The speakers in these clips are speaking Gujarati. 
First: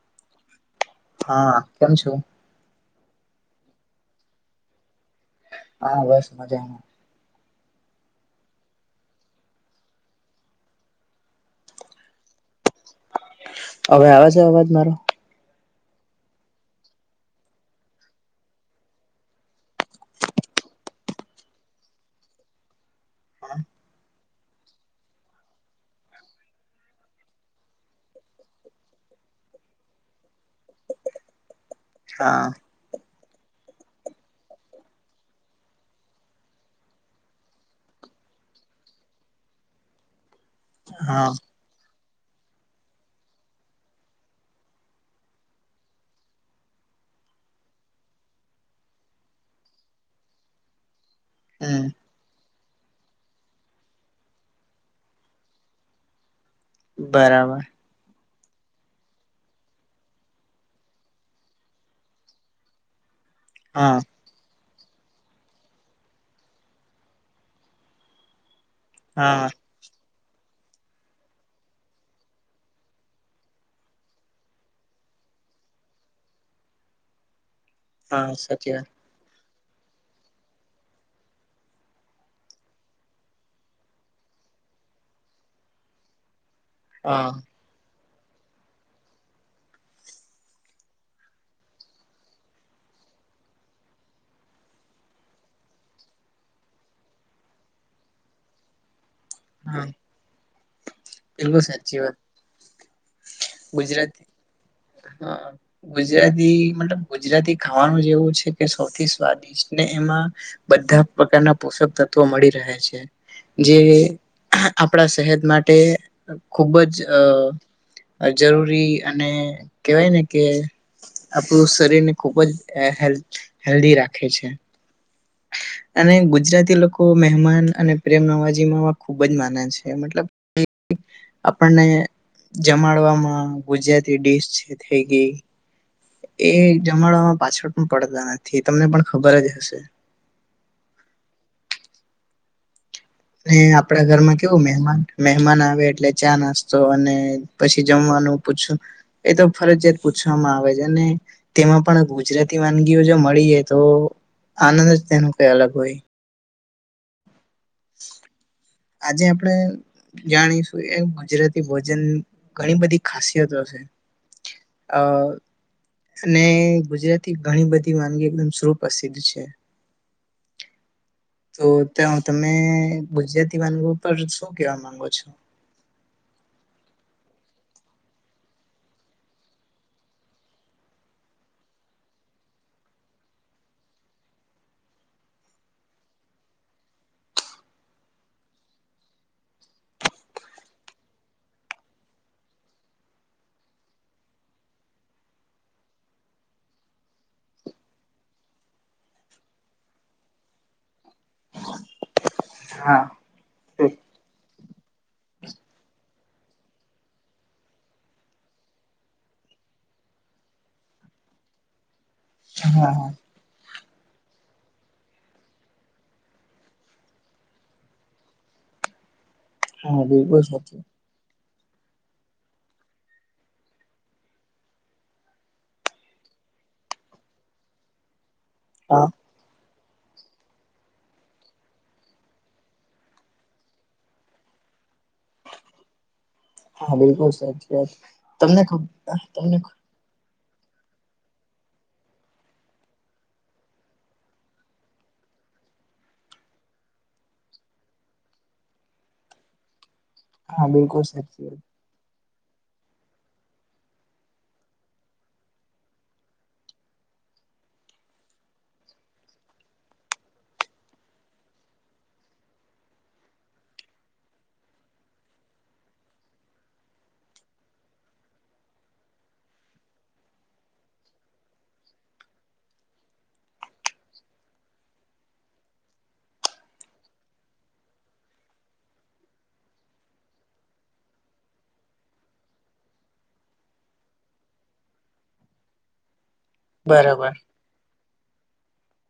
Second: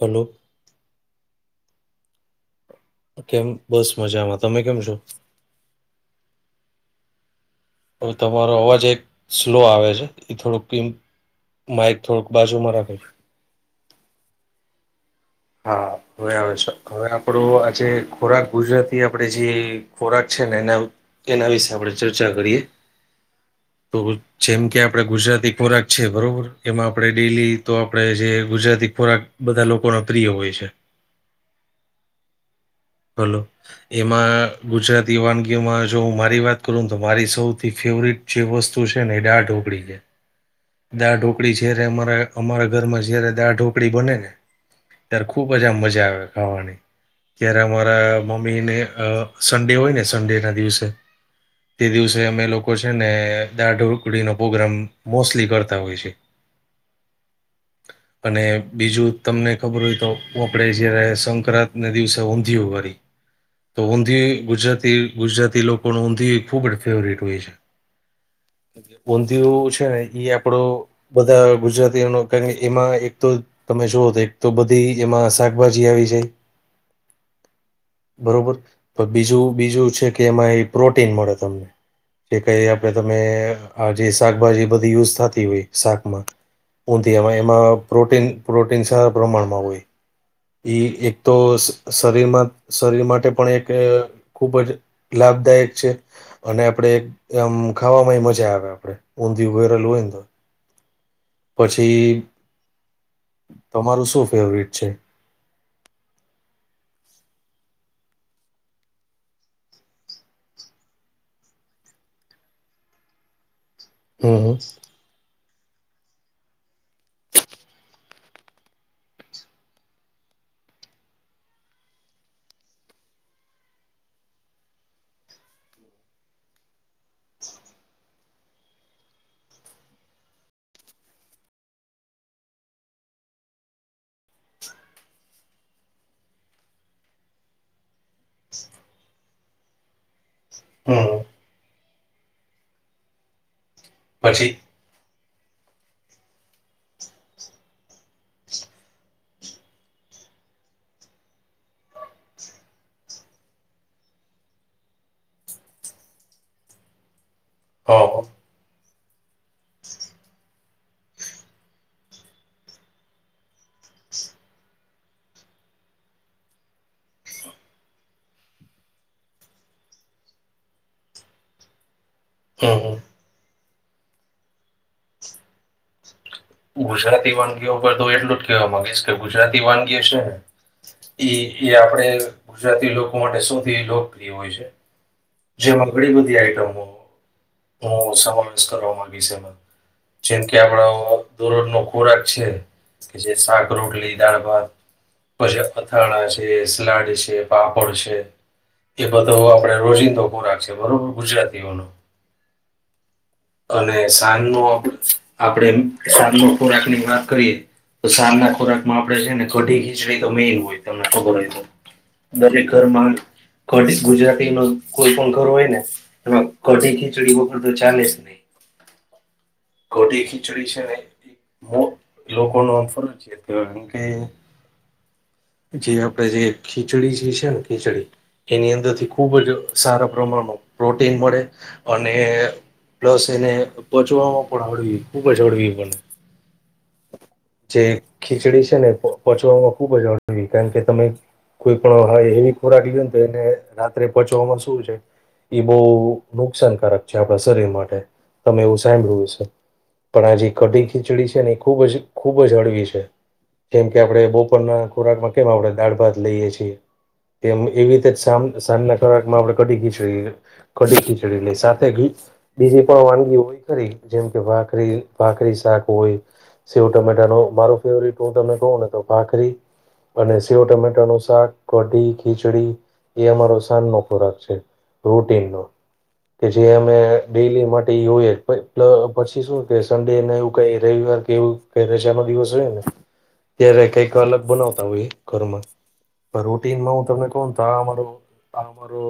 હલો હા કેમ છો કેમ બસ મજામાં તમે કેમ છો હા બસ મજામાં હવે તમારો અવાજ એક સ્લો આવે છે એ થોડુંક કી માઇક થોડુંક બાજુમાં રાખો હવે આવે છે અવાજ મારો હા હવે આવે છે હવે આપણો આજે ખોરાક ગુજરાતી આપણેે જે ખોરાક છે ને એના એના વિશે આપણેે ચર્ચા કરીએ તો જેમ કે આપણેે ગુજરાતી ખોરાક છે બરોબર એમાં આપણે ડેલી તો આપણે જે ગુજરાતી ખોરાક બધા લોકો નો પ્રિય હોય છે હા હલો એમાં ગુજરાતી વાનગીઓમાં જો હું મારી વાત કરુંને તો મારી સૌથી ફેવરિટ જે વસ્તુ છે ને એ દાળ ઢોકળી છે દાળ હા ઢોકળી છે જયારે અમારા અમારા ઘરમાં જયારે દાળ ઢોકળી બને ને ત્યારે ખૂબજ આમ મજા આવે ખાવાની એ મારા મમ્મી ને અ સન્ડે હોય ને સન્ડે ના દિવસે તે હમ દિવસે અમે લોકો છે ને દાળ ઢોકળી નો પ્રગ્રામ મોસ્ટલી કરતા હોય છે બરાબર અને બીજું તમને ખબર હોય તો આપડે જયારે સંક્રાંત ના દિવસે ઊંધ ઉંધીયું કરી તો હા ઊંધિયુ ગુજરાતી ગુજરાતી લોકો નું ઊંધિય ખુબ જ ફેવરટ હોય છે હા ઊંધિયું છે ને એ આપડો બધા ગુજરાતીઓનો કારણ એમાં એક તો તમે જોવો તો એક તો બધી એમાં શાકભાજી આવી જાય હા બરોબર સાચી વાત પણ બીજું બીજું છે કે એમાં એ પ્રોટીન મળે તમને કે કઈ આપડે તમે આ જે શાકભાજી બધી યુઝ થતી હોય શાકમાં હા ઊંધિયામાં એમાં પ્રોટીન પ્રોટીન સારા પ્રમાણમાં હોય ઈ એક તો શરીરમાં શરીર માટે પણ એક ખૂબ જ લાભદાયક છે અને આપડે એક આમ ખાવામાંય મજા આવે આપડે ઊંધિયુ હા વેરેલું હોય ને તો બિલકુલ સાચી પછી વાત તમારું ગુજરાતી શું ફેવરિટ છે હા ગુજરાતી મતલબ ગુજરાતી ખાવાનું જ એવું છે કે સૌથી સ્વાદિષ્ટ ને એમાં બધા પ્રકારના પોષક તત્વો મળી રહે છે જે હમ. આપણા સેહત માટે ખુબ જ અ જરૂરી અને કેવાય ને કે આપણું શરીર ને ખુબ જ હેલ-હેલ્ધી રાખે છે અને ગુજરાતી લોકો મહેમાન અને પ્રેમ નવાજીમાં ખુબ જ માને છે મતલબ આપણને જમાડવામાં ગુજરાતી ડીશ છે થઈ ગઈ એ જમાડમાં પાછળ પણ પડતા નથી તમને પણ ખબર જ હશે હા ને આપણા ઘરમાં પછી કેવું મહેમાન મહેમાન આવે એટલે ચા નાસ્તો અને પછી જમવાનું પૂછે એ તો ફરજિયાત પૂછવામાં આવે જ અને તેમાં પણ ગુજરાતી વાનગીઓ જો મળી જાય તો આનંદ જ તેનું કઈ અલગ હોય હ આજે આપડે જાણીશું એમ ગુજરાતી ભોજન ઘણી બધી ખાસિયતો છે અ અને ગુજરાતી ઘણી બધી વાનગી એકદમ સુપ્રસિદ્ધ છે તો ત્યાં તમે હમ ગુજરાતી વાનગી પર શું કેવા માંગો છો ગુજરાતી વાનગીઓ પર તો એટલું જ કેવા માંગીશ કે ગુજરાતી વાનગીઓ છે ને એ એ આપડે ગુજરાતી લોકો માટે સૌથી લોકપ્રિય હોય છે જેમાં ઘણી બધી આઈટમો નો હું સમાવેશ કરવા માંગીશ એ જેમ કે એમાં હું દરોજનો ખોરાક છે કે જે સાક રોટલી દાળ ભાત પછી અથાણા છે સલાડ છે પાપડ છે એ બધો આપણે રોજિંદો ખોરાક છે બરોબર ગુજરાતીઓનો હા અને સાંજનો આપણે સાંજનો ખોરાક ની વાત કરીએ તો સાંજના ખોરાક માં આપણે જોઈએને કઢી ખીચડી તો મેઈન હોય તમને ખબર હોય તો દરેક હા હા ઘરમાં કઢી ગુજરાતી નો કોઈ પણ ઘર હોય ને એમાં કઢી ખીચડી વગર તો ચાલે જ નહી હા કોટી બિલકુલ ખીચડી સાચી છે ને મો લોકો ન આમ ફરજીયાત એમ કે જે આપડે જે ખીચડી જે છે ને ખીચડી એની અંદર હા થી ખુબ જ સારા પ્રમાણમાં પ્રોટીન મળે અને પ્લસ એને પચવામાં પણ હડવી ખુબ જ હળવી પણને હા બિલકુલ સાચી જે વાત તમને ખીચડી છે ને ખબર તમને પચવામાં ખ- ખુબ જ હળવી કારણ કે તમે કોઈ પણ હેવી ખોરાક લ્યોને તો એને રાત્રે પચવામાં એવુ છે એ બઉ નુકસાનકારક છે આપણા શરીર માટે તમે એવું સાંભળ્યું હશે પણ આ જે હા કઢિ બિલકુલ ખીચડી છે સાચી ને એ વાત ખુબ જ ખુબ જ હળવી છે જેમ કે આપણે બપોરના ખોરાકમાં કેમ આપણે દાળ ભાત લઈએ છીએ તેમ એવી રીતે સાજ સાંજના ખોરાક માં આપડે કઢી ખીચડી લઈએ કડી ખીચડી લઈ સાથે ઘી બીજી પણ વાનગી હોય ખરી જેમ કે ભાખરી ભાખરી શાક હોય સેવ ટમેટાનો મારો ફેવરેટ હું તમને કવ ને તો ભાકરી અને સેવ ટમેટા નું શાક કઢી ખીચડી એ અમારો સાંજનો ખોરાક છે રૂટીનનો કે જે અમે ડેલી માટે એ હોય પછી શું કે સંડેને એવું કઈ રવિવાર એવુ કે રજા નો દિવસ હોય ને ત્યારે કઈક અલગ બનાવતા હોય ઘરમાં પણ રો ટ્રેનમાં હું તમને બરાબર કઉં ને તો આ અમારો આ અમારો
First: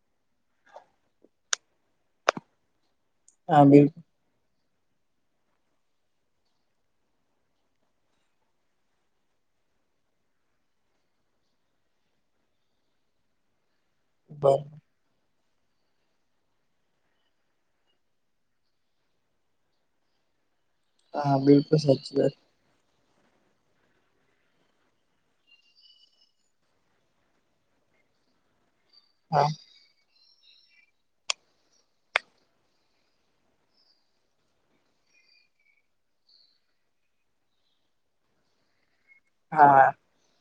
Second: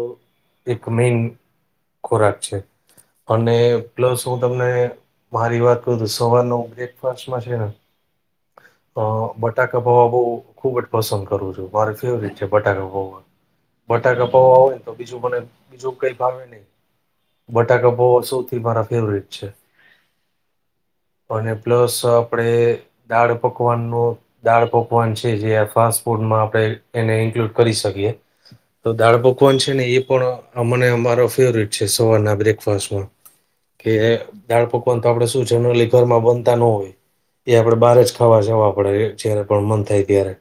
એક મેન ખોરાક છે અને હા બિલકુલ પ્લસ હું તમને મારી વાત કઉ તો સવારનો બ્રેકફાસ્ટમાં છે ને અ બટાકા પૌવા બઉ ખુબ જ પસંદ કરું છું મારે ફેવરિટ છે બટાકા પૌવા બટાકા પવા હોય બરાબર તો બીજું મને બીજું કઈ ભાવે નહી બટાકા પૌઆ સૌથી મારા ફેવરેટ છે હા અને બિલકુલ પ્લસ સાચી વાત આપડે દાળ પકવાન નો દાળ પકવાન છે જે ફાસ્ટ ફૂડમાં આપણે એને ઇન્કલુડ કરી શકીએ તો દાળ હા પકવાન છે ને એ પણ મને અમારો ફેવરટ છે સવારના બ્રેકફાસ્ટમાં કે દાળ પકવાન તો આપડે શું જનરલી ઘરમાં બનતા ન હોય એ આપણેે બારે જ ખાવા જવા પડે જ્યારે પણ મન હા થાય ત્યારે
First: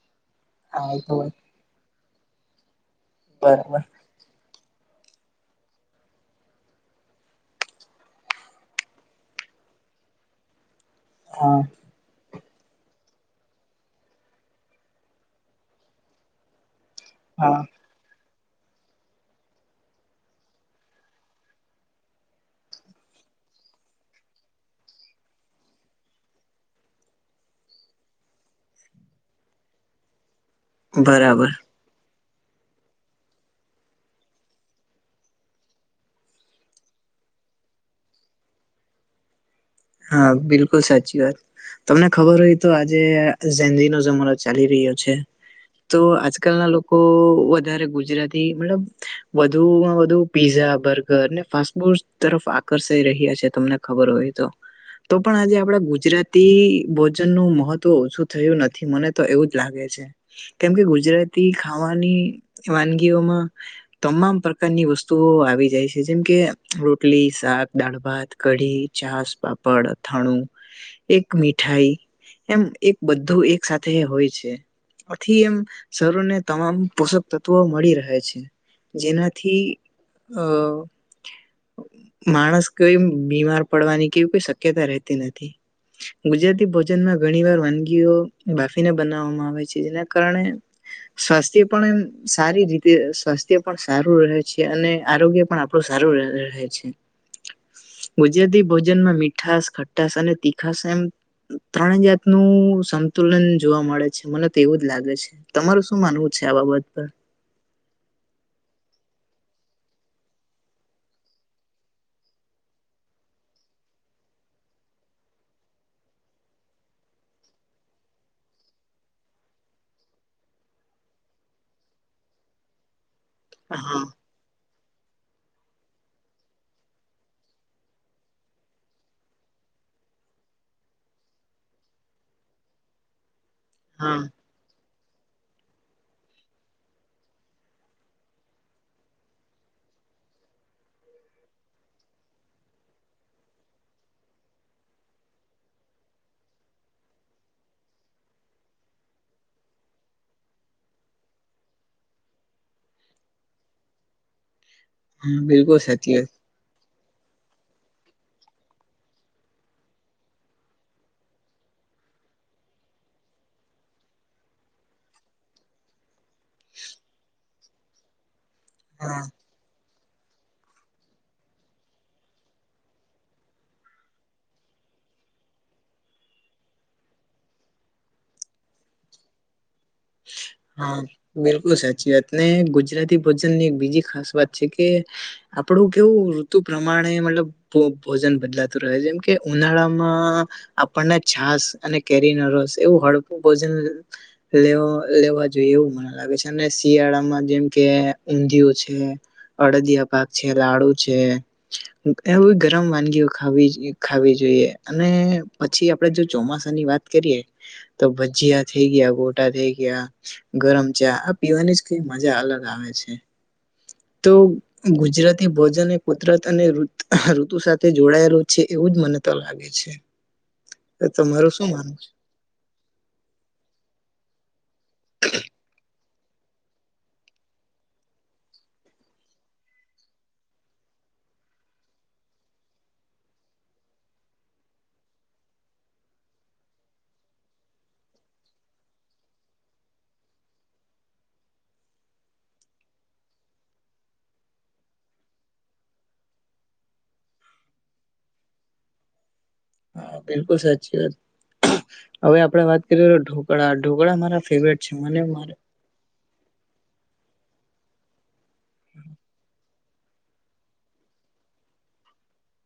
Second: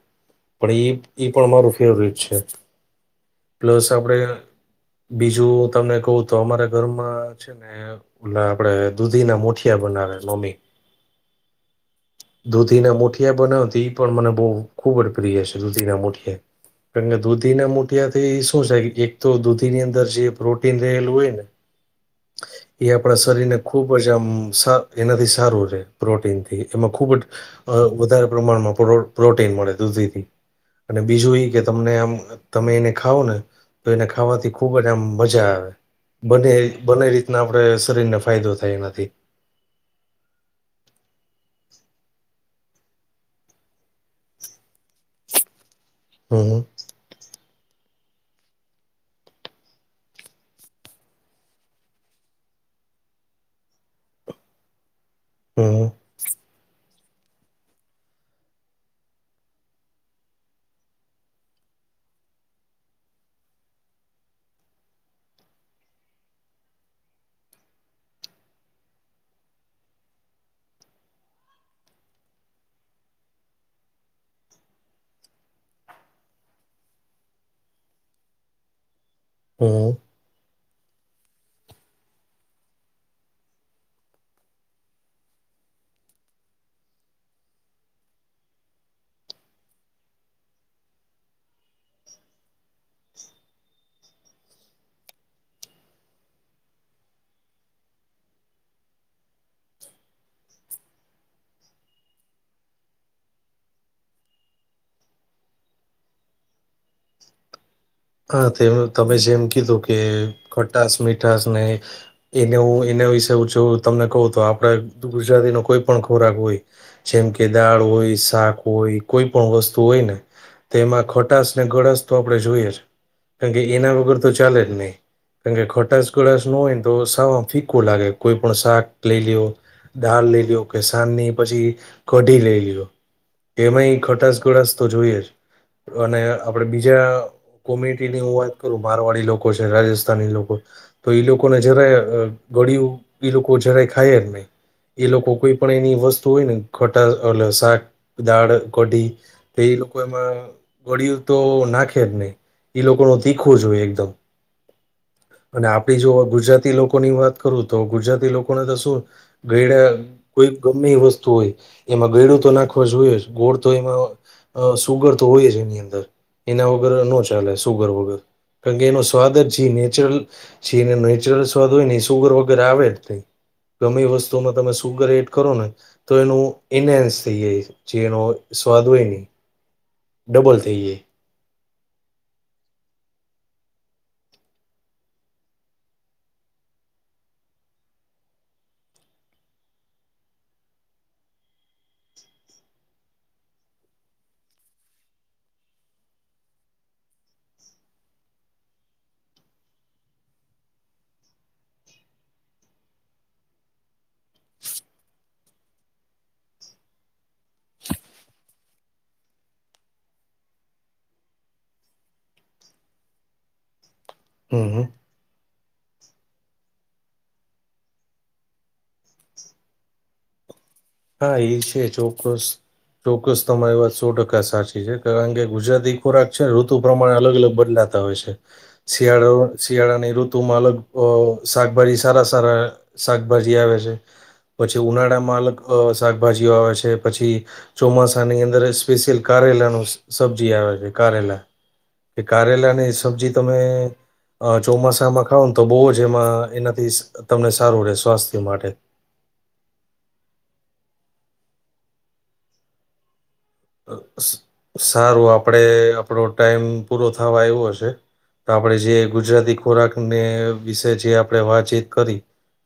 પણ હા એ તો ઈ વાત પણ મારું ફેવરેટ છે બરાબર પ્લસ આપડે બીજું હું તમને કઉ ને તો અમારા ઘરમાં છે ને ઓલા આપડે દૂધી ના મુઠિયા બનાવે મમ્મી હા દૂધીના મુઠિયા બનાવતી ઈ પણ મને બહુ ખૂબ જ પ્રિય છે દૂધીના મુઠિયા કે દૂધી હા ના મુઠીયાથી શું એક તો દૂધી ની અંદર જે પ્રોટીન રહેલું હોયને એ આપણા શરીરને ખૂબ જ આમ એનાથી સારું રહે પ્રોટીનથી એમાં ખૂબ જ અ વધારે પ્રમાણમાં પ્રોટીન મળે દુધીથી અને બીજું બરાબર ઈ કે તમને આમ તમે એને ખાવને તો એને ખાવાથી ખૂબ જ આમ મજા આવે બને બને રીતના આપણે શરીરને ફાયદો થાય એનાથી હા બિલકુલ સાચી વાત તમને ખબર હોય તો આજે જેનઝી નો જમાનો ચાલી રહ્યો છે તો હમ આજકાલના હમ લોકો વધારે ગુજરાતી મતલબ વધુમાં વધુ પીઝા બર્ગર ને ફાસ્ટ ફૂડ તરફ આકર્ષાઈ રહ્યા છે તમને ખબર હોય તો તો પણ આજે આપડા હમ ગુજરાત તિ ભોજન નું મહત્વ ઓછું થયું નથી મને તો એવું જ લાગે છે કેમ કે ગુજરાતી ખાવાની વાનગીઓમાં તમામ પ્રકારની વસ્તુઓ આવી જાય છે જેમ કે રોટલી શાક દાળ ભાત કઢી છાસ પાપડ અથાણું એક મીઠાઈ એમ એક બધું એક સાથે હોય છે. આથી એમ શરીરનુ તમામ પોષક તત્વો મળી રહે છે જેના થી હમ અ માણસ કઈમ બીમાર પડવાની કે કોઈ શક્યતા રહેતી નથી. ગુજરાતી ભોજનમાં ઘણી વાર વાનગીઓ બાફીને બનાવવામાં આવે છે એના કારણે સ્વાસ્થ્ય પણ એમ સારી રીતે સ્વાસ્થ્ય પણ સારું રહે છે અને આરોગ્ય પણ આપ ડુ સારું ર રહે છે ગુજરાતી ભોજનમાં મીઠ્ઠાસ ખટ્ટાસ અને તીખાસ એમ ત્રણે જાતનું સંતુલન જોવા મળે છે મને તો એવું જ લાગે છે તમારું શું માનવું છે આ બાબતે? હા તે તમે જેમ કીધું કે ખટાશ મીઠાસ ને એને હું એના વિશે હુ જો તમને કહું તો આપડે ગુજરાતીનો કોઈ પણ ખોરાક હોય જેમ કે દાળ હોય શાક હોય કોઈ પણ વસ્તુ હોય ને એમાં ખોટાશ ને ગળાશ તો આપડે જોઈએ જ કાણકે એના હા વગર તો ચાલે જ નઈ કાણ કે ખટાશ ઘળશ ન હોયને તો સાવ ફીકો લાગે કોઈ પણ શાક લઈ લેવ દાળ લઈ લ્યો કે સાંજની પછી કઢી લેઈ લ્યો. એમાંય હા ખટાસ ગળાશ તો જોઈએ જ અને આપડે બીજા કોમ્યુનિટીની હું વાત કરું મારવાડી લોકો છે રાજસ્થાની લોકો તો ઈ લોકો ને જરાય ગળ્યુ અ ઈ લોકો જરાય ખાય જ નઈ ઈ લોકો કોઈ પણ એની વસ્તુ હોય ને ખટા ઓલા શાક દાળ કઢી તે એ લોકો એમાં ગળિયું તો નાંખે જ નઈ ઈ લોકોનો તીખો જોઈએ એકદમ હા અને બિલકુલ આપડી જો સાચી વાત ગુજરાતી લોક કોની વાત કરું તો ગુજરાતી લોકોને તો શું ઘઈડા કોઈ ગમે એ વસ્તુ હોય એમાં ગયડું તો નાખવા જોઈએ ગોળ તો એમાં અ સુગર તો હોય જ એની અંદર એના વગર નો જ ચાલે સુગર વગર કાણ કે એનો હા સ્વાદ જ જે નેચરલ છે એને નેચરલ સ્વાદ હોય ને સુગર વગેરે આવે જ નઈ ગમે એ વસ્તુમાં તમે સુગર એડ કરો ને તો એનું ઇનહન્સ થઈ જાય જે એનો સ્વાદ હોય ને એ હાં બિલકુલ સાચી વાત ને ગુજરાતી ભોજનની એક બીજી ખાસ વાત છે કે આપડું કેવું ઋતુ પ્રમાણે મતલબ ભો ભોજન બદલાતું રહે જેમ કે ઉનાળામાં આપડને છાસ અને કેરીનો રસ એવું હળપું ભોજન લેવા લેવા જોઈએ એવું લાગે છે અને શિયાળામાં જેમ કે ઊંધિયું છે અડદિયા પાક છે લાડુ છે એવી ગરમ વાનગીઓ ખાવી જોઈ ખાવી જોઈએ અને પછી આપડે જો ચોમાસાની વાત કરીએ તો ભજીયા થઈ ગયા ગોટા થઈ ગ્યા ગરમ ચા આ પીવાની જ કઈક મજા અલગ આવે છે. તો હમ હમ ગુજરાત એ ભોજન એ કુદરત અને ઋત ઋતુ સાથે જોડાયેલું છે એવું જ મને તો લાગે છે તો હા એ તમારું શું છે માનવું ચોક્કસ ચોક્કસ તમારી વાત સો ટકા સાચી છે કારણ કે ગુજરાતી ખોરાક છે ઋતુ પ્રમાણે અલગ અલગ બદલા હોય છે, શિયાળો શિયાળાની ઋતુ માં અલગ અ શાકભાજી સારા સારા. શાકભાજી આવે છે, પછી ઉનાળામાં અલગ અ શાકભાજીઓ આવે છે પછી ચોમાસાની અંદર સ્પેશિયલ કારેલા નું સ સબ્જી આવે છે કારેલા. કે કારેલા ની સબ્જી તમે અ ચોમાસામાં ખાવ ન તો બહુ જ એમાં એનાથી સ તમને સારું રહેે સ્વાસ્થ્ય માટે. હા બિલકુલ સાચી વાત, હવે આપણેે વાત કરીઔ અ સ સારું આપડે આપડો ટાઈમ પૂરો થવા આયવો હશે, તો આપણેે જે ગુજરાતી ખોરાક ને વિશે જે આપણેે વાતચીત કરી.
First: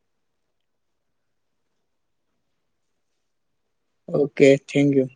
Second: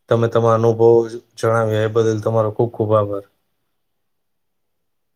તમે તમા અનુભવો જણાવ્યા એ બદલ તમારો ખુબ ખુબ આભાર. Okay thank you.